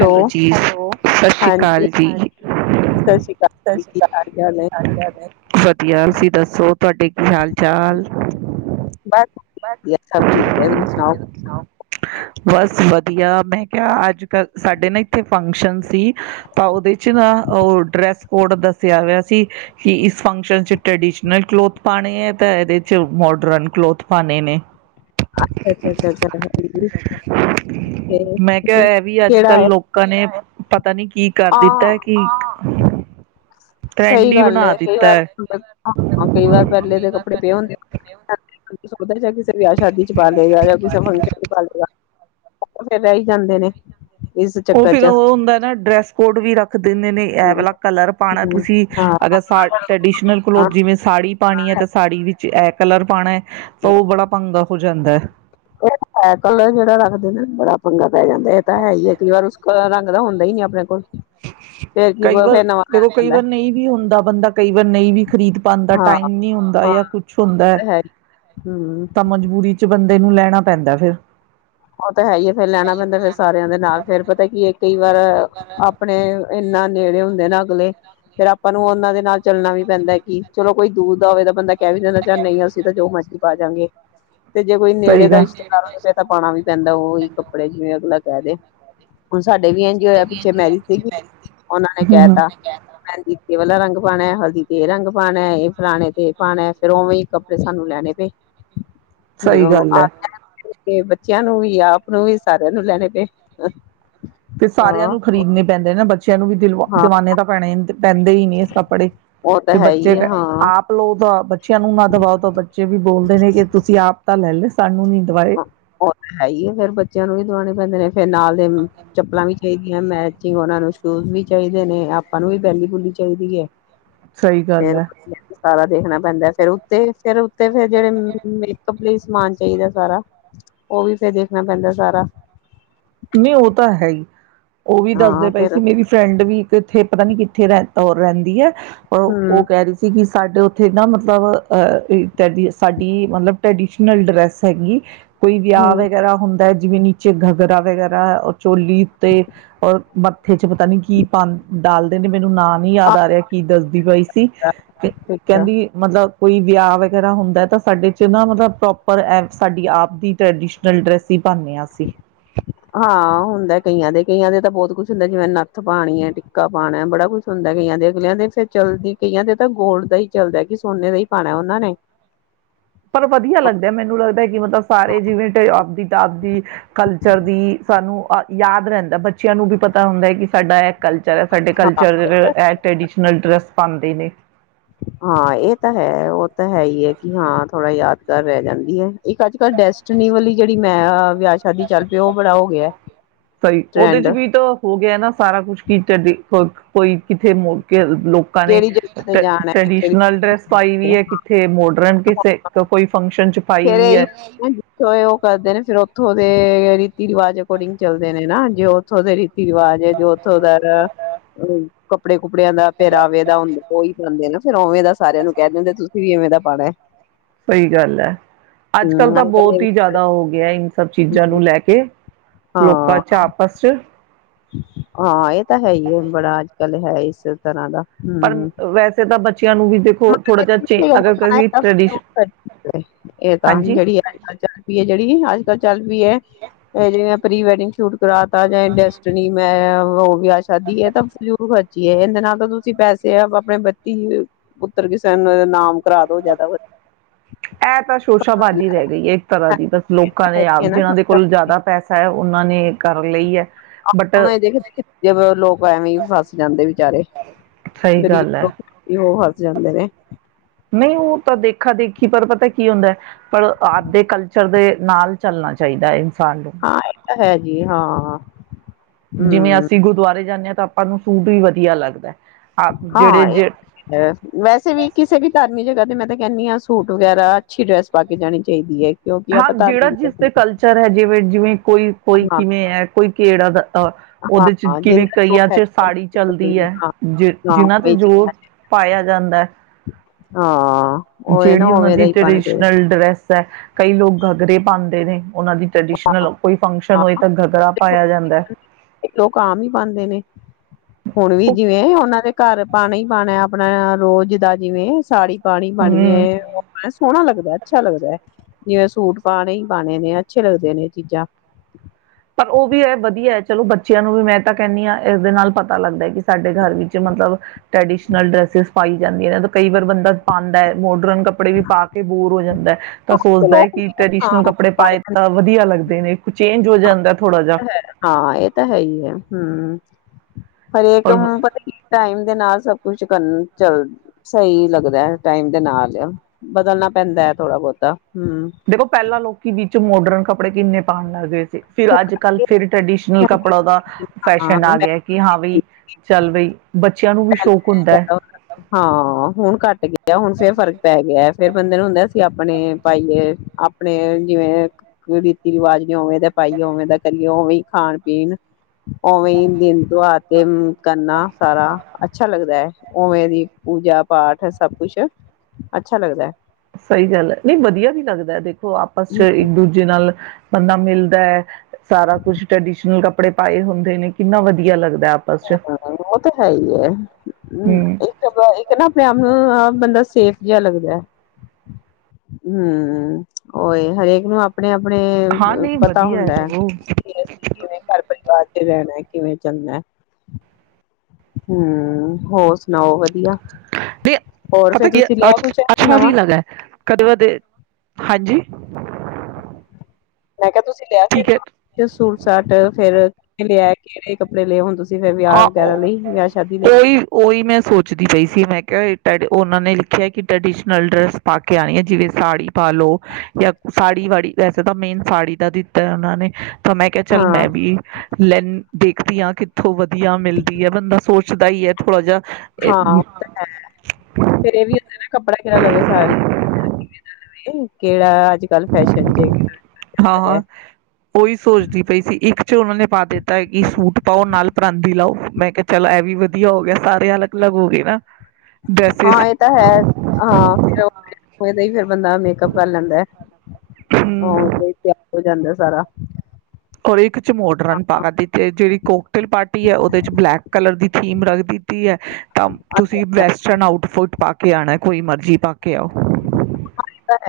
Hello ਜੀ hello ਸਤ ਸ੍ਰੀ ਹਾਂਜੀ ਅਕਾਲ ਜੀ ਸਤਿ ਸ਼੍ਰੀ ਸਤ ਸ਼੍ਰੀ ਕੀ ਅਕਾਲ ਹਾਲ ਕਿ ਹੈ ਹਾਲ ਚਾਲ ਹੈ ਵਧੀਆ ਤੁਸੀਂ ਦੱਸੋ ਤੁਹਾਡੇ ਕੀ ਹਾਲ ਚਾਲ ਬਸ ਬੱਸ ਵਧੀਆ ਸਭ ਠੀਕ ਹੈ ਤੁਸੀਂ ਵਧੀਆ ਤੁਸੀ ਸੁਣਾਓ ਬਸ ਵਧੀਆ ਮੈਂ ਕਿਹਾ ਅੱਜ ਕੱਲ ਸਾਡੇ ਨਾ ਇੱਥੇ ਫੰਕਸ਼ਨ ਸੀ ਤਾਂ ਉਹਦੇ ਚ ਨਾ ਉਹ ਡਰੈਸ ਕੋਡ ਦੱਸਿਆ ਹੋਆ ਸੀ ਕਿ ਇਸ ਫੰਕਸ਼ਨ ਚ ਟ੍ਰਡੀਸ਼ਨਲ ਕਲੋਥ ਪਾਣੇ ਹੈ ਤੇ ਇਹਦੇ ਚ ਮੋਡਨ ਕਲੋਥ ਪਾਣੇ ਨੇ ਅੱਛਾ ਅੱਛਾ ਅੱਛਾ ਅੱਾਾਂ ਜ ਮੈਂ ਕਿਹਾ ਇਹ ਵੀ ਅੱਜ [unintelligible] ਕੱਲ ਲੋਕਾਂ ਨੇ ਪਤਾ ਨੀ ਕੀ ਕਰ ਹਾਂ ਦਿੱਤਾ ਕਿ ਸਹੀ ਗੱਲ ਹੈ ਕਈ ਵਾਰ ਕਈ ਵਾਰ ਪਹਿਲੇ ਦੇ ਕੱਪੜੇ ਪਏ ਹੁੰਦੇ ਸੋਦਾ ਜਾ [unintelligible] ਕਿਸੇ ਵੀ ਵਿਹਾਅ ਸ਼ਾਦੀ ਚ ਪਾ ਲੇਗਾ ਜਾਂ ਕਿਸ ਫੰਕਸ਼ਨ ਚ ਪਾ ਲਗਾ ਫਿਰ ਰਹੀ ਜਾਂਦੇ ਨੇ ਇਸ ਉਹ ਚੱਕਰ ਫੇਿਰ ਚ ਉਹ ਹੁੰਦਾ ਨਾ ਡਰੈਸ ਕੋਡ ਵੀ ਰੱਖ ਦਿੰਦੇ ਨੇ ਇਹ ਹਮ ਵਾਲਲਾ ਕਲਰ ਪਾਣਾ ਹਮ ਤੁਸੀਂ ਹਾਂ ਅਗਰ ਸਾ ਟਰਡੀਸ਼ਨਲ ਕਲੋਥ ਜਿਵੇਂ ਸਾੜੀ ਪਾਉਣੀ ਹੈ ਤਾਂ ਸਾੜੀ ਵਿੱਚ ਤੇ ਏਹ ਕਲਰ ਪਾਉਣਾ ਹੈ ਤਾਂ ਉਹ ਬੜਾ ਭੰਗਾ ਹੋ ਜਾਂਦਾ ਹੈ ਇਹ ਹੈ ਕਲਰ ਜਿਹੜਾ ਰੱਖਦੇ ਨੇ ਬੜਾ ਪੰਗਾ ਪੈ ਜਾਂਦਾ ਹੈ ਐ ਤਾਂ ਇਹੀ ਹੈ ਅਗਲੀ ਵਾਰ ਉਸ ਕਾ ਰੰਗ ਪਹਿਲਾ ਹੁੰਦਾ ਹੀ ਨਹੀ ਆਪਣੇ ਕੋਲ ਫੇਰ ਕੀ ਕਈ ਵਾਰ ਫੇਰ ਨਵਾਂ ਲੈਣਾ ਦੇਖੋ ਕਈ ਪੈਂਦਾ ਵਾਰ ਨਹੀਂ ਵੀ ਹੁੰਦਾ ਬੰਦਾ ਕਈ ਵਾਰ ਨਹੀਂ ਵੀ ਖ਼ਰੀਦ ਪਾਉਂਦਾ ਹਾਂ ਟਾਈਮ ਨਹੀਂ ਹੁੰਦਾ ਹਾਂ ਜਾਂ ਕੁਛ ਹੁੰਦਾ ਉਹ ਹੈ ਤਾਂ ਹੀ ਹਮ ਤਾਂ ਮਜਬੂਰੀ ਚ ਬੰ ਤੈਨੂੰ ਲੈਣਾ ਪੈਂਦਾ ਫਿਰ ਹਾਂ। ਐਤਾਂ ਹੈ ਹੀਏ ਫੇਰ ਲੈਣਾ ਪੈਂਦਾ ਫਿਰ ਸਾਰਿਆਂ ਦੇ ਨਾਲ ਫੇਰ ਪਤਾ ਕੀ ਹੈ ਕਈ ਵਾਰ ਆਪਣੇ ਇੰਨਾ ਨੇੜੇ ਹੁੰਦੇ ਨਾ ਅਗਲੇ ਫੇਰ ਆਪਾਂ ਨੂੰ ਉਹਨਾਂ ਦੇ ਨਾਲ ਚੱਲਣਾ ਵੀ ਪੈਂਦਾ ਹੈ ਕਿ ਚਲੋ ਕੋਈ ਦੂਰ ਦਾ ਹੋਵੇ ਤਾਂ ਬੰਦਾ ਕਹਿ ਵੀ ਦੇਂਦਾ ਹੈ ਚੱਲ ਨਹੀਂ ਅੱਸੀ ਤਾਂ ਜੋ ਮਰਜ਼ੀ ਪਾ ਲੀਯੇ ਜਾਂਦੀ ਹੈ ਤੇ ਜੇ ਕੋਈ ਸਹੀ ਨੇੜੇ ਦਾ ਗੱਲ। ਰਿਸ਼ਤੇਦਾਰ ਹੋਂਦਾ ਫਿਰ ਤਾਂ ਪਾਉਣਾ ਵੀ ਪੈਂਦਾ ਉਹੀ ਕੱਪੜੇ ਜਿਵੇਂ ਅਗਲਾ ਕਹਿਦੇ ਕੁਛ ਸਾਡੇ ਵੀ ਐਨ ਜੀ ਹੋਇਆ ਪਿੱਛੇ ਮੈਰਿਜ ਸੀਗੀ ਉਹਨਾਂ ਨੇ ਕਹਿ ਦੇ। ਕਿਹੈ ਹੂੰ, ਤਾ ਮਹਿੰਦੀ ਦੀ ਐ ਵਾਲਾ ਰੰਗ ਪਾਉਣਾ ਹੈ ਹਲਦੀ ਤੇ ਇਹ ਰੰਗ ਪਾਉਣਾ ਹੈ ਇਹ ਫਲਾਣੇ ਤੇ ਪਾਉਣਾ ਫੇਰ ਉਵੇਂ ਕੱਪੜੇ ਸਾਨੂੰ ਲੈਣੇ ਪਏ ਸਹੀ ਜੋ ਗੱਲ ਹੈ [inaudible] ਬੱਚਿਆਂ ਨੂੰ ਵੀ ਆਪ ਨੂੰ ਵੀ ਸਾਰਿਆਂ ਨੂੰ ਲੈਣੇ ਪਏ ਫਿਰ ਸਾਰਿਆਂ ਹਾਂ ਨੂੰ ਖਰੀਦਣੇ ਪੈਂਦੇ ਨੇ ਨਾ ਬੱਚਿਆਂ ਨੂੰ ਵੀ ਹਾਂ [inaudible] ਕੱਪੜੇ, ਉਹ ਤਾਂ ਤੇ ਹੈ ਬੱਚੇ ਹੀ ਹੈ ਲਾਏ ਹਾਂ ਆਪ ਲੋਓ ਤਾਂ ਬ ਬੱਚਿਆਂ ਨੂੰ ਨਾ ਦਵਾਓ ਤੋਂ ਬੱਚੇ ਵੀ ਬੋਲਦੇ ਨੇ ਕਿ ਤੁਸੀਂ ਆਪ ਤਾਂ ਲੇ ਲਏ ਸਾਨੂੰ ਨੀ ਦਵਾਏ। ਉਹ ਤਾਂ ਹੈ ਹੀ ਫੇਰ ਬੱਚਿਆਂ ਨੂੰ ਵੀ ਦਵਾਣੇ ਬੰਦੇ ਨੇ ਫਿਰ ਨਾਲ ਦੇ ਚੱਪਲਾਂ ਵੀ ਚਾਹੀਦੀਆਂ ਮੈਚ ਉਹਨਾ ਨੂੰ ਸ਼ੂਜ ਵੀ ਚਾਹੀਦੇ ਨੇ ਆਪਾਂ ਨੂੰ ਵੀ ਬੈਲੀ ਬੂਲੀ ਚਾਹੀਦੀ ਹੈ ਸਹੀ ਗੱਲ ਫੇਰ ਹੈ ਸਾਰਾ ਦੇਖਣਾ ਪੈਂਦਾ ਹੈ ਫੇਰ ਉੱਤੇੇ ਫਿਰ ਉੱਤੇ ਫਿਰ ਜਿਹੜੇ ਮੇ ਕੰਪਲੀਟ ਸਮਾਨ ਚਾਹੀਦਾ ਹੈ ਸਾਰਾ ਉਹ ਵੀ ਫਿਰ ਦੇਖਣਾ ਪੈਂਦਾ ਹੈ ਸਾਰਾ ਨਹੀਂ ਉਹ ਤਾਂ ਹੈ ਹੀ। ਉਹ ਵੀ ਦੱਸਦੇ ਹਾਂ ਪਏ ਸੀ ਫੇਰ ਮੇਰੀ ਫਰੈਂਡ ਵੀ ਇੱਕ ਇੱਥੇ ਪਤਾ ਨੀ ਕਿੱਥੇ ਰਹਿ ਤੌਰ ਰਹਿੰਦੀ ਹੈ ਪਰ ਹਮ ਉਹ ਕਹਿ ਰਹੀ ਸੀ ਕਿ ਸਾਡੇ ਉੱਥੇ ਨਾ ਮਤਲਬ ਅਹ ਦੀ ਸਾਡੀ ਮਤਲਬ ਟਰੈਡੀਸ਼ਨ ਨਾਲ ਡਰੈਸ ਹੈਗੀ ਕੋਈ ਵਿਆਹ ਹਮ ਵਗੈਰਾ ਹੁੰਦਾ ਜਿਵੇਂ ਨੀਚੇ ਘੱਗਰਾ ਵਗੈਰਾ ਉਹ ਚੋਲੀ ਉੱਤੇ ਰ ਮੱਥੇ ਚ ਪਤਾ ਨੀ ਕੀ ਪਾ ਡਾਲਦੇ ਨੇ ਮੈਨੂੰ ਨਾਂ ਨੀ ਯਾਦ ਆ ਰਿਹਾ ਕੀ ਦੱਸਦੀ ਪਈ ਸੀ ਤੇ ਠੀਕ ਆ ਕਹਿੰਦੀ ਮਤਲਬ ਕੋਈ ਵਿਆਹ ਵਗੈਰਾ ਹੁੰਦਾ ਤਾਂ ਸਾਡੇ ਚ ਨਾ ਮਤਲਬ ਪ੍ਰੋਪਰ ਸਾਡੀ ਆਪ ਦੀ ਟ੍ਰੈਡੀਸ਼ਨਲ ਡਰੈਸ [unintelligible] ਹਾਂ ਹੁੰਦਾ ਕਈਆਂ ਦੇ ਕਈਆਂ ਦੇ ਤਾਂ ਬਹੁਤ ਕੁਛ ਹੁੰਦਾ ਜਿਵੇਂ ਨੱਥ ਪਾਉਣੀ ਹੈ ਟਿੱਕਾ ਪਾਉਣਾ ਬੜਾ ਕੁਛ ਹੁੰਦਾ ਕਈਆਂ ਦੇ ਅਗਲਿਆਂ ਦੇ ਫਿਰ ਚਲਦੀ ਕਈਆਂ ਦੇ ਤਾਂ ਗੋਲ ਦਾ ਹੀ ਚੱਲਦਾ ਕਿ ਸੋਨੇ ਦਾ ਹੀ ਪਾਉਣਾ ਉਹਨਾਂ ਨੇ ਪਰ ਵਧੀਆ ਲੱਗਦੇ ਮੈਨੂੰ ਲੱਗਦਾ ਕਿ ਮਤਲਬ ਸਾਰੇ ਜਿਵੇਂ ਆਪਦੀ ਟਪ ਦੀ ਕਲਚਰ ਦੀ ਸਾਨੂੰ ਯਾਦ ਰਹਿੰਦਾ ਬੱਚਿਆਂ ਨੂੰ ਵੀ ਪਤਾ ਹੁੰਦਾ ਕਿ ਸਾਡਾ ਇੱਕ ਕਲਚਰ ਹੈ, ਸਾਡੇ ਹਾਂ ਕਲਚਰ ਇਹ ਟਰੈਡੀਸ਼ਨਲ ਡਰੈੱਸ ਪਾਦੇ ਨੇ, ਹਾਂ ਇਹ ਤਾਂ ਹੈ, ਉਹ ਤਾਂ ਹੈ ਹੀ ਹੈ, ਕਿ ਹਾਂ ਥੋੜ੍ਹਾ ਯਾਦ, ਰਹਿ ਜਾਂਦੀ ਹੈ ਇੱਕ ਅੱਜ, ਡੈਸਟਨੀ ਵਾਲੀ ਜਿਹੜੀ ਮੈਂ, ਵਿਆਹ ਸ਼ਾਦੀ ਚੱਲ ਪਏ ਉਹ ਬੜਾ ਹੋ ਗਿਆ। ਸਹੀ ਉਹਦੇ ਟਰੈਂਡ ਚ ਵੀ ਤਾਂ ਹੋ ਗਿਆ ਨਾ ਸਾਰਾ ਕੁਛ ਕੀ ਕਦੀ, ਕੋਈ ਕਿੱਥੇ ਮੌਕੇ, ਲੋਕਾਂ ਨੇ ਕਿਹੜੀ ਜਗ੍ਹਾ ਤੇ ਜਾਣਾ ਹੈ ਕਿਹੜੀ ਟਰੈਡੀਸ਼ਨਲ ਡਰੈਸ ਪਾਈ ਵੀ ਹੈ, ਕਿੱਥੇ ਮੋੜ ਕਿਸੇ ਤਾਂ ਕੋਈ ਫੰਕਸ਼ਨ ਚ ਪਾਈ ਫੇਰ ਵੀ ਇਹੀ ਹੈ। ਜਿੱਥੋਂ ਉਹ ਕਰਦੇ ਨੇ ਫਿਰ ਉੱਥੋਂ ਦੇ ਰੀਤੀ ਰਿਵਾਜ ਅਕੋਡਿੰਗ ਚੱਲਦੇ ਨੇ ਨਾ ਜੋੇ ਉੱਥੋਂ ਦੇ ਰੀਤੀ ਰਿਵਾਜ ਹੈ ਜੋ ਉੱਥੋਂ ਦਾ ਕੱਪੜੇ ਕੁੱਪੜਿਆਂ ਦਾ ਫਿਰ ਆਵੇ ਦਾ ਹ ਉਹੀ ਪਾਦੇ ਨਾ ਫਿਰ ਉਵੇਂ ਦਾ ਸਾਰਿਆਂ ਨੂੰ ਕਹਿ ਦਿੰਦੇ ਤੁਸੀਂ ਵੀ ਇਵੇਂ ਦਾ ਪਾੜੇ ਸਹੀ ਗੱਲ ਹੈ, ਅੱਜ ਕੱਲ ਤਾਂ ਬਹੁਤ ਹੀ ਜ਼ਿਆਦਾ ਹੋ ਗਿਆ। ਸਭ ਚੀਜ਼ਾਂ ਨੂੰ ਲੈ ਕੇ ਲੋਕਾਂ ਹਾਂ ਚ ਆਪਸ ਚ ਹਾਂ ਇਹ ਤਾਂ ਹੈ ਹੀ ਹੈ ਬੜਾ, ਚੱਲ ਹੈ ਇਸੇ ਤਰ੍ਹਾਂ ਦਾ ਪਰ ਹੂੰ, ਵੈਸੇ ਤਾਂ ਬੱਚਿਆਂ ਨੂੰ ਵੀ ਦੇਖੋ ਥੋੜਾ ਜਿਹਾ ਚੇ ਅਗਰ ਕਸੀ ਟ੍ਰਡੀਸ਼ਨ ਇਹ ਤਾਂ ਹਾਂਜੀ ਜਿਹੜੀ ਅੱਜ ਚੱਲ ਪਈ ਹੈ, ਜਿਹੜੀ ਅੱਜ ਕੱਲ [unintelligible] ਵੀ ਹੈ, ਇਹ ਜਿਵੇਂ ਪ੍ਰੀ ਵੈਡਿੰਗ ਸੂਟ [unintelligible] ਆ ਜਾਏ ਡੈਸ ਮੈਂ ਉਹ ਵਿਆਹ ਸ਼ਾਦੀ, ਹੈ ਤਾਂ ਫਿਜੂਲ ਖਰਚੀ ਹੈ, ਇਹਦੇਂ ਨਾਲ ਤਾਂ ਤੁਸੀਂ ਪੈਸੇ ਆ-ਆਪਣੇ ਬੱਤੀ ਪੁੱਤਰ ਕਿਸੇ ਨ ਨਾਮ ਕਰਾ ਦੋ, ਉਹ ਜ਼ਿਆਦਾ ਵ ਇਹ ਤਾਂ ਸ਼ੋਸ਼ਾਬਾਜ਼ੀ ਰਹਿ ਗਈ ਹੈ, ਇੱਕ ਤਰ੍ਹਾਂ ਦੀ ਬਸ ਲੋਕਾਂ ਨੇ ਆਪ, ਜਿਹਨਾਂ ਦੇ ਕੋਲ ਜ਼ਿਆਦਾ ਪੈਸਾ ਹੈ, ਉਹਨਾਂ ਨੇ ਕਰ ਲਈ ਹੈ। ਬਟ ਆਪਣੇ ਦੇਖ ਜਦ ਲੋਕ ਐਵੇਂ ਹੀ ਫਸ ਜਾਂਦੇ ਵਿਚਾਰੇ। ਸਹੀ ਗਰੀਬ ਗੱਲ ਹੈ। ਲੋਕ ਉਹ ਫਸ ਜਾਂਦੇ ਨੇ। ਨਹੀਂ ਉਹ ਤਾਂ ਦੇਖਾ ਦੇਖੀ, ਪਰ ਪਤਾ ਕੀ ਹੁੰਦਾ ਹੈ, ਪਰ ਆਪਦੇ ਕਲਚਰ ਦੇ ਨਾਲ ਚੱਲਣਾ ਚਾਹੀਦਾ ਹੈ। ਹਾਂ ਇਹ ਤਾਂ ਹੈ [unintelligible] ਜੀ ਹਾਂ। ਜਿਵੇਂ ਹਮ ਅਸੀਂ ਗੁਰਦੁਆਰੇ ਜਾਂਨੇ ਹਾਂ ਤਾਂ ਆਪਾਂ ਨੂੰ ਸੂਟ ਵੀ ਵਧੀਆ ਲੱਗਦਾ ਹੈ। ਹਾਂ ਇਹ ਵੈਸੇ ਵੀ ਕਿਸੇ ਵੀ ਧਾਰਮਿਕ ਜਗ੍ਹਾ ਤੇ, ਮੈਂ ਤੇ ਕਹਿੰਦੀ ਹਾਂ, ਸੂਟ ਵਗੈਰਾ ਅੱਛੀ ਡਰੈਸ ਪਾ ਕੇ ਜਾਣੀ ਚਾਹੀਦੀ ਹੈ। ਕਿਉਂਕਿ ਹਾਂ ਆਪਾਂ ਜਿਹੜਾ ਜਿਸਦੇ ਧਾਰਮਿਕ ਕਲਚਰ ਹੈ। ਜਿਵੇਂ ਜਿਵੇਂ ਕੋਈ ਕੋਈ ਹਾਂ ਕਿਵੇਂ ਹੈ, ਕੋਈ ਕਿਹੜਾ-ਦ-ਆ ਉਹਦੇ ਚ ਹਾਂ ਕਿਵੇਂ ਜਿੰਨਾ ਜੋ ਕਈਆਂ ਚ ਹੈਗਾ ਸਾੜੀ ਚੱਲਦੀ ਹੈ, ਹਾਂ ਹਾਂ ਜ-ਜਿਹਨਾਂ ਤੇ ਜੋ ਪਾਇਆ ਜਾਂਦਾ ਹੈ। ਹਾਂ ਉਹ ਨਾ ਜਿਹੜੀ ਉਹਨਾਂ ਉਵੇਂ ਦਾ ਦੀ ਹੀ ਪਾਉਣਾ ਚਾਹੀਦਾ ਟ੍ਰਡੀਸ਼ਨਲ ਡਰੈਸ ਹੈ। [inaudible] ਕਈ ਲੋਕ ਘੱਗਰੇ ਪਾਉਂਦੇ ਨੇ। ਉਹਨਾਂ ਦੀ ਟਰੈਡੀਸ਼ਨਲ, ਕੋਈ ਫੰਕਸ਼ਨ ਹਾਂ ਹੋਏ ਤਾਂ ਘਗਰਾ ਪਾਇਆ ਜਾਂਦਾ ਹੈ। ਲੋਕ ਆਮ ਹੀ ਪਾਉਦੇ ਨੇ। ਹੁਣ ਵੀ ਉਹ ਹਮ ਜਿਵੇਂ ਉਹਨਾਂ ਦੇ ਘਰ ਪਾਣੇ ੲੀ ਪਾਣਾ ਹੈ ਆਪਣਾ ਹ, ਰੋਜ਼ ਦਾ ਜਿਵੇਂ ਸਾੜੀ [inaudible] ਅੱਛਾ ਲੱਗਦਾ ਹੈ। ਜਿਵੇਂ ਸੂਟ ਪਾਣੇ ਹੀ ਪਾਉਣੇ ਨੇ, ਅੱਛੇ ਲੱਗਦੇ ਨੇ ਇਹ ਚੀਜ਼ਾਂ। ਪਰ ਉਹ ਵੀ ਹੈ ਵਧੀਆ ਹੈ, ਚਲੋ ਬੱਚਿਆਂ ਨੂੰ ਵੀ ਮੈਂ ਤਾਂ ਕਹਿਂਨੀ ਹਾਂ, ਇਸਦੇ ਨਾਲ ਪਤਾ ਲੱਗਦਾ ਹੈ ਕਿ ਸਾਡੇ ਘਰ ਵਿੱਚ ਮਤਲਬ ਟ੍ਰੈਡੀਸ਼ਨਲ ਡਰੈਸਿਸ ਪਾਈ ਜਾਂਦੀਆਂ ਨੇ ਤੇ ਕਈ ਵਾਰ ਬੰਦਾ ਪਾਉਂਦਾ ਹੈ। ਮੋਡਰਨ ਕੱਪੜੇ ਵੀ ਪਾ ਕੇ ਬੋਰ ਹੋ ਜਾਂਦਾ ਹੈ। ਤਾਂ ਸੋਚਦਾ ਹੈ ਕਿ, ਟਰੈਡੀਸ਼ਨਲ ਕੱਪੜੇ ਪਾਏ ਹਾਂ ਤਾਂ ਵਧੀਆ ਲੱਗਦੇ ਨੇ। ਕੁਛ ਚੇਂਜ ਹੋ ਜਾਂਦੈ ਹੈ, ਹਾਂ ਇਹ ਤਾਂ ਹੈ ਹੀ ਹੈ। ਹਮਮ। ਹਮਮ। ਹਰੇਕ ਪਰ ਪਤਾ ਟਾਈਮ ਦੇ ਨਾਲ ਸਭ ਕੁਛ ਕਰਨ ਚੱਲ, ਸਹੀ ਲੱਗਦਾ ਹੈ ਟਾਈਮ ਦੇ ਨਾਲ, ਬਦਲਣਾ ਪੈਂਦਾ ਹੈ ਥੋੜਾ ਬਹੁਤਾ। ਹਮ ਦੇਖੋ, ਪਹਿਲਾਂ ਲੋਕੀ ਵਿੱਚ ਮੋੜ ਗਰਮ ਕੱਪੜੇ ਕਿੰਨੇ ਪਾਉਣ ਲੱਗ ਗਏ ਸੀ ਫਿਰ ਅੱਜ ਕੱਲ ਫਿਰ ਟਰਡਡੀਸ਼ਨਲ ਕਪੜਾ ਦਾ ਹਾਂ ਫੈਸ਼ਨ ਆ ਮੈਂ ਗਿਆ ਕਿ ਹਾਂ ਵੀ [inaudible] ਹਾਂ ਹੁਣ ਘੱਟ ਗਿਆ ਹੁਣ ਫੇਿਰ ਫ਼ਰਕ ਪੈ ਗਿਆ ਫੇਿਰ ਬੰਦੇ ਨੂੰ ਹੁੰਦਾ ਅਸੀਂ ਆਪਣੇ ਪਾਈਏ ਆਪਣੇ ਜਿਵੇਂ ਰੀਤੀ ਰਿਵਾਜ ਉਵੇਂ ਦਾ ਪਾਈਏ ਉਵੇਂ ਦਾ ਕਰੀੲੇ ਕਿਉ ਵੀ ਖਾਣ ਪੀਣ ਉਵੇਂ ਹੀ ਦਿਨ ਤੋਂ ਤਿਉਹਾਰ ਤੇ ਕਰਨਾ ਸਾਰਾ ਅੱਛਾ ਅੱਛਾ ਲੱਗਦਾ ਹੈ ਉਓਵੇਂ ਦੀ ਪੂਜਾ ਪਾਠ ਸਬ ਕੁਛ ਅੱਛਾ ਲੱਗਦਾ ਹੈ ਸਹੀ ਗੱਲ ਹੈ ਨਹੀਂ ਵਧੀਆ ਨੀ ਲੱਗਦਾ ਦੇਖੋ ਆਪਸ ਚ ਇੱਕ ਦੂੂਰ ਜ ਨਾਲ ਨਾਲ ਬੰਨਾ ਮਿਲਦਾ ਹੈ ਸਾਰਾ ਕੁਛ ਟ੍ਰੈਡੀਸ਼ਨਲ ਕੱਪੜੇ ਪਾਏ ਹੁੰਦੇ ਨੇ ਕਿੰਨਾ ਵਧੀਆ ਲੱਗਦਾ ਆਪਸ ਚ ਉਹ ਤੇ ਹੈ ਈ ਏ। ਹਮ ਇੱਕ ਬ ਇੱਕ ਨਾ ਆਪਣੇ ਆਪ ਨੂੰ ਆਪ ਬੰਦਾ ਸੇਫ ਜਿਹਾ ਲੱਗਦੈ। ਹੂੰ, ਔਏ ਹਰੇਕ ਨੂੰ ਅਪ ਅਪਣੇ-ਅਪਣੇ ਹਾਂ ਨਹੀਂ ਪਤਾ ਵਧੀਆ ਹੈ ਹੁੰਦੈ ਸਗੋਂ ਬਈ ਅਸੀਂ ਕਿਵੇਂ ਘਰ ਪਰਿਵਾਰ ਰਹਿਣੈ, ਕਿਵੇਂ ਚਲਣੈ। [unintelligible] ਹੂੰ, ਹੋ ਸ ਨਈ ਪਤੈ ਫੇਰ ਕੀ ਐ, ਤੁਸੀਂ ਲਿਆ ਅੱਛ, ਕੁਛ ਅੱਛਾ ਨੀ ਨਵਾਂ ਲਗਾ ਐ। ਕਦੇ-ਕਦੇ ਹਾਂਜੀ ਹ ਮੈਂ ਕਿਆ ਤੁਸ ਲਿਆ ਫਿਰ, ਠੀਕ ਹੈ ਹੇ ਸੂਟ ਸਾਟ ਫੇਰ ਲਿਆ ਕਿਹੜੇ ਕੱਪੜੇ ਲਿਆ ਹੋਣ ਤੁਸੀਂ। ਫਿਰ ਆ ਵਿਆਹ ਔ ਵਗੈਰਾ ਲਈ ਵਿਆਹ ਸ਼ਾਦੀ ਲਈ ਔਈ, ਔਈ ਮੈਂ ਸੋਚਦੀ ਪਈ ਸੀ ਮੈਂ ਕਿਹਾ ਇਹ ਤਾਡੇ ਉਹਨਾ ਨੇ ਲਿਖਿਐ ਕਿ ਟ੍ਰੈਡਿਸ਼ਨਲ ਡਰੈਸ ਪਾ ਕੇ ਆਣੀ ਏ ਜਿਵੇਂ ਸਾੜੀ ਪਾ ਲੋ ਯਾਂ ਸਾੜੀ ਵਾੜੀ ਵੈਸੇ ਤਾਂ ਮੇਨ ਸਾੜੀ ਦਾ ਦਿੱਤਾ ਉਹਨਾਂ ਨੇ। ਤਾਂ ਮੈਂ ਕਿਹਾ ਚਲ ਮੈਂ ਵੀ ਲੈਣ ਦੇਖਦੀ ਆਂ ਕਿ ਉੱਥੋਂ ਵਧੀਆ ਮਿਲਦੀ ਐ ਬੰਦਾ ਸੋਚਦਾ ਈ ਐ ਥੋੜਾ ਜਿਹਾ। ਹਾਂ, ਫਿਰ ਇਹ ਵੀ [unintelligible] ਨਾ ਕੱਪੜਾ ਕਿਹੜਾ ਲਵੇ ਸਾੜੀ ਕਿਹੜਾ ਅੱਜ-ਕੱਲ ਫੈਸ਼ਨ ਚ ਕਿਹੜਾ ਹਾਂ-ਹਾਂ, ਹੈ। ਔਈ ਸੋਚਦੀ ਪਈ ਸੀ ਇੱਕ [unintelligible] ਨੇ ਪਾ ਦਿੱਤਾ ਏ ਕਿ ਸੂਟ ਪਾਔ ਨਾਲ ਪਰਾਂਦੀ ਲਾਔ। ਮੈਂ ਕਿਹਾ ਚੱਲ ਇਹ ਵੀ ਵਧੀਆ ਹੋ ਗਿਆ ਸਾਰੇ ਅਲੱਗ-ਅਲੱਗ ਹੋ ਗਏ ਨਾ। ਡਰੈਸਿਸ ਹਾਂ, ਇਹ ਤਾਂ ਹੈ, ਹਾਂ। ਔ ਦੇਈ [unintelligible] ਬੰਦਾ ਮੇਕਅਪ ਕਰ ਲੈਂਦੈ। ਆਉਣ ਲਈ ਤਿਆਰ ਹੋ ਜਾਂਦਾ ਸਾਰਾ। ਕੁੜੀ ਇੱਕ ਚ ਮੋਡਰਨ ਪਾ ਦਿੱਤੇ। ਜਿਹੜੀ ਕੋਕਟੇਲ ਪਾਰਟੀ ਏ ਉਹਦੇ ਚ ਬਲੈਕ ਕਲਰ ਦੀ ਥੀਮ ਰੱਖ ਦਿੱਤੀ ਐ। ਤਾਂ ਅੱਛਾ ਤੁਸੀ ਅੱਛਾ ਵੈਸਟਰਨ ਆਊਟਫੁੱਟ ਪਾ ਕੇ ਆਣੈ ਕੋਈ ਮਰਜ਼ੀ ਪਾ ਕੇ ਆਔ।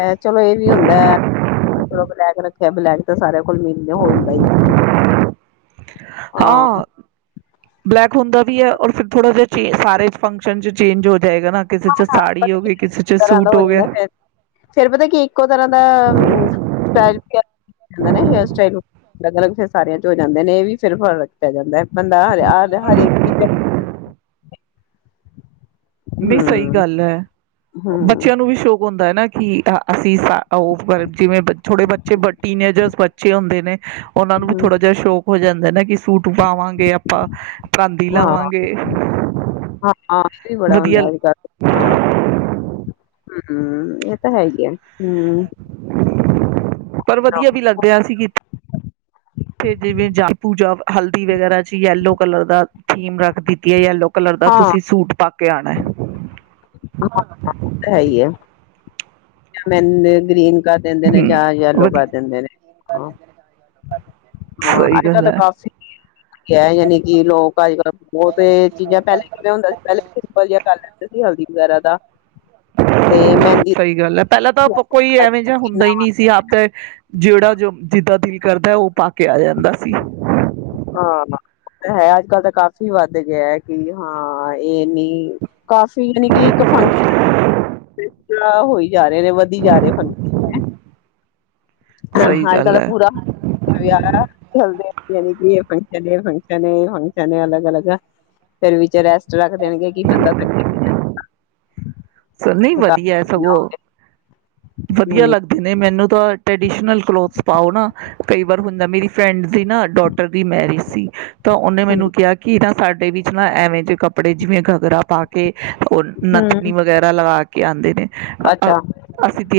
ਐ ਚਲੋ ਏ ਵੀ ਹੁੰਦੈ ਚਲੋ ਬਲੈਕ ਰੱਖਿਐ, ਬਲੈਕ ਤਾਂ ਸਾਰਿਆਂ ਕੋਲ ਮਿਲਦੇ ਹੋਂਦਾ ਈ ਹਾਂ ਬਲੈਕ ਹੁੰਦਾ ਵੀ ਏ ਔਰ ਫਿਰ ਥੋੜ੍ਹਾ ਜਿਆ ਜੀ ਸਾਰੇ ਫੰਕਸ਼ਨ ਚ ਚੇਂਜ ਹੋ ਜਾਏਗਾ ਨਾ ਕਿਸੇ ਚ ਹਾਂ ਪਤਾ ਸਾੜੀ ਹੋ ਗਈ [unintelligible] ਕਿਸੇ ਚ ਤਰ੍ਹਾਂ ਦਾ ਸੂਟ ਹੋ ਜਾਂਦਾ ਗਿਆ ਫਿਰ, ਫਿਰ ਪਤੈ ਕੀ ਇੱਕੋ ਤਰ੍ਹਾਂ ਦਾ [unintelligible] ਹੇਅਰ ਸਟਾਈਲ ਨੂੰ। ਅਲੱਗ-ਅਲੱਗ ਫਿਰ ਸਾਰਿਆਂ ਚ ਹੋ ਜਾਂਦੇ ਨੇ ਇਹ ਵੀ ਫਿਰ ਫਰਕ ਪੈ ਜਾਂਦੈ। ਬੰਦਾ ਹ ਹਰੇਕ ਚੀਜ਼ ਨੀ ਸਈ ਹਮ ਗੱਲ ਐ। ਹਮ ਬੱਚਿਆਂ ਨੂੰ ਵੀ ਸ਼ੌਕ ਹੋ ਹੁੰਦੈ ਨਾ ਕਿ ਹਾਂ ਅਸੀ ਸਾ ਔਫ ਵਰ ਜਿਵੇਂ ਬੱਚ ਥੋੜੇ ਬੱਚੇ ਵੱਡ ਟੀਨਏਜਰਸ ਬੱਚੇ ਹੁੰਦੇ ਨੇ ਉਹਨਾਂ ਨੂੰ ਵੀ ਹਮ ਥੋੜਾ ਜਿਹਾ ਸ਼ੌਕ ਜਾਂਦਾ ਹੈ ਨਾ ਕਿ ਸੂਟ ਪਾਵਾਂਗੇ ਆਪਾਂ ਪਰਾਂਦੀ ਹਾਂ ਲਾਵਾਂਗੇ ਹਾਂ ਹਾਂ ਬੜਾ ਹੁੰਦਾ ਵਧੀਅਲ ਅੱਜ ਕੱਲ ਹਾਂ ਹਮ ਇਹ ਤਾਂ ਹੈਗੀ ਆ ਹਮ ਪਰ ਵਧੀਆ ਵੀ ਲੱਗਦੇਿਆ ਅ ਸੀਂ ਤੇ ਜਿਵੇਂ ਜਾਪੂ ਜਾਂ ਹਲਦੀ ਵਗੈਰਾ ਚ ਯੈਲੋ ਕਲਰ ਦਾ ਥੀਮ ਰੱਖ ਦਿੱਤੀ ਹੈ ਯੈਲੋ ਕਲਰ ਦਾ ਹਾਂ ਤੁਸੀਂ ਸੂਟ ਪਾ ਕੇਆਉਣਾ ਹੈ ਹੈ ਹੀ ਹੈ ਮੈਨੇ ਗ੍ਰੀਨ ਗਾ ਦਿੰਦੇ ਨੇ ਹਮ ਜਾਂ ਜ ਯੈੱਲੋ ਵਧੀਆ ਦਿੰਦੇ ਨੇ ਹਾਂ ਹਾਂ ਸਹੀ ਅੱਜ ਕੱਲ ਗੱਲ ਤਾਂ ਹੈ ਕਾਫੀ ਹੈ ਯਾਨੀ ਕਿ ਲੋਕ ਅੱਜ ਕੱਲ ਬਹੁਤ ਇਹ ਚੀਜ਼ਾਂ ਪਹਿਲੇ ਕਿਵੇਂ ਹੁੰਦਾ ਸੀ ਪਹਿਲੇ ਸਿੰਪਲ ਜਿਹਾ ਗੱਲ ਹਲਦੀ ਵੇਗੇਰਾ ਦਾ ਤੇ ਮਹਿੰਦੀ ਸਹੀ ਗੱਲ ਹੈ ਪਹਿਲਾਂ ਤਾਂ ਕੋਈ ਦਾ ਐਵੇਂ ਜਿਹਾ ਹੁੰਦਾ ਕਿੰਨਾ ਹੀ ਨਹੀਂ ਸੀ ਆਪਦਾ ਜਿਹੜਾ ਜੋ ਜਿੱਦਾਂ ਦਿਲ ਕਰਦਾ ਉਹ ਪਾ ਕਿਹਾ ਜਾਂਦਾ ਸੀ ਹਾਂ ਹੈ ਅੱਜ ਕੱਲ ਤਾਂ ਕਾਫ਼ੀ ਵੱਧ ਗਿਆ ਕਿ ਹਾਂ ਇਹ ਨਹੀਂ ਕਾਫੀ ਯਾਨੀ ਕਿ ਇੱਕ ਫੰਕਸ਼ਨ ਹੋਈ ਜਾ ਰਹੇ ਨੇ ਵਧੀ ਜਾ ਰਹੇ ਹਾਂ ਸਹੀ ਅੱਜ ਕੱਲ ਗੱਲ ਦਾ ਹੈ ਪੂਰਾ ਵਿਹ ਚੱਲਦੇ ਯਾਨੀ ਕਿ ਇਹ ਫੰਕਸ਼ਨ ਹੈਏ ਫੰਕਸ਼ਨ ਹੈ ਫੰਕਸ਼ਨ ਹੈਏ ਅਲਗ ਅਲਗ ਸਰ ਵਿਚ ਰ ਰੱਖ ਦੇਣਗੇ ਕਿ ਬੰਦਾ ਕੱੇ ਨਹੀਂ ਵਧੀਆ ਸਗੋਂ ਵਧੀਆ ਹੂੰ ਲੱਗਦੇ ਨੇ ਮੈਨੂੰ ਤਾਂ ਟਡੀਸ਼ਨਲ ਕਲੋਥਸ ਪਾਓ ਨਾ ਕਈ ਵਾਰ ਹੁੰਦਾ ਮੇਰੀ ਫਰੈਂਡ ਸੀ ਨਾ ਡੋਟਰ ਦੀ ਮੈਰਿਜ ਸੀ ਤਾਂ ਉਹਨੇ ਹੂੰ ਮੈਨੂੰ ਕਿਹਾ ਕਿ ਨਾ ਸਾਡਾ ੇ ਵਿੱਚ ਨਾ ਐਵੇਂ ਜਿਹੇ ਕੱਪੜੇ ਜਿਵੇਂ ਘੱਗਰਾ ਪਾ ਕੇ ਉਹ ਨਥਨੀ ਹੂੰ, ਵਗੈਰਾ ਲਗਾ ਕੇ ਕੇ ਆਉਂਦੇ ਨੇ ਅੱਛਾ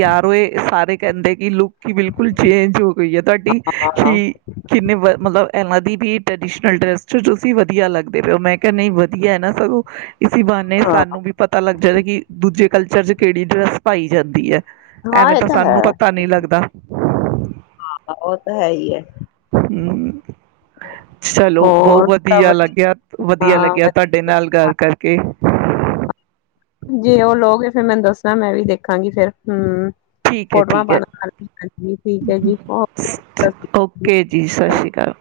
ਯਾਰ ਓਏ ਸਾਰੇ ਕਹਿੰਦੇ ਕਿ ਲੁ ਕਿ ਬਿਲਕੁਲ ਚੇਂਜ ਹੋ ਗਈ ਹੈ, ਤੁਹਾਡੀ ਹਾਂ ਹਾਂ ਕਿ ਕਿੰਨੇ ਵ ਮਤਲਬ ਇਹਨਾਂ ਦੀ ਟਡੀਸ਼ਨਲ ਡੈਸ ਚ ਤੁਸੀਂ ਵਧੀਆ ਲੱਗਦੇ ਪ ਹੋ ਮੈਂ ਕਿਹਾ ਨਹੀਂ ਵਧੀਆ ਨਾ ਸਗੋਂ ਇਸ ਬੰੇ ਸਾਨੂੰ ਵੀ ਪਤਾ ਲੱਗ ਜਾਂਦਾ ਕਿ ਦੂਜੇ ਕਲਚਰ ਚ ਕਿਹੜੀ ਡਰੈੱਸ ਪਾਈ ਜਾਂਦੀ ਹੁੰਦੀ ਹੈ। ਹਾਂ ਐਵੇਂ ਇਹ ਤਾਂ ਹੈ। ਸਾਨੂੰ ਪਤਾ ਨਹੀਂੀ ਲੱਗਦਾ ਹਾਂ ਉਹ ਹੈ ਹੀ ਹੈ ਹਮ ਚਲੋ ਬਹੁਤ ਹੋਰ ਸਭ ਵਧੀਆ ਲੱਗਿਆ ਵਧੀਆ ਲੱਗਿਆ ਤੁਹਾਡੇ ਨਾਲ ਗੱਲ ਕਰਕੇ ਜੀ ਉਹ ਲੋਕ ਫੇਿਰ ਮੈਨੂੰ ਦੱਸਾਂ ਮੈਂ ਵੀ ਦੇਖਾਂਗੀ ਫੇਰ ਹਮ ਠੀਕ ਹੈ ਠੀਕ ਹੈ। ਠੀਕ ਹੈ ਜੀ ਓਕੇ ਸਤਿ ਸ਼੍ਰੀ ਓਕੇ ਜੀ ਸਤਿ ਸ਼੍ਰੀ ਅਕਾਲ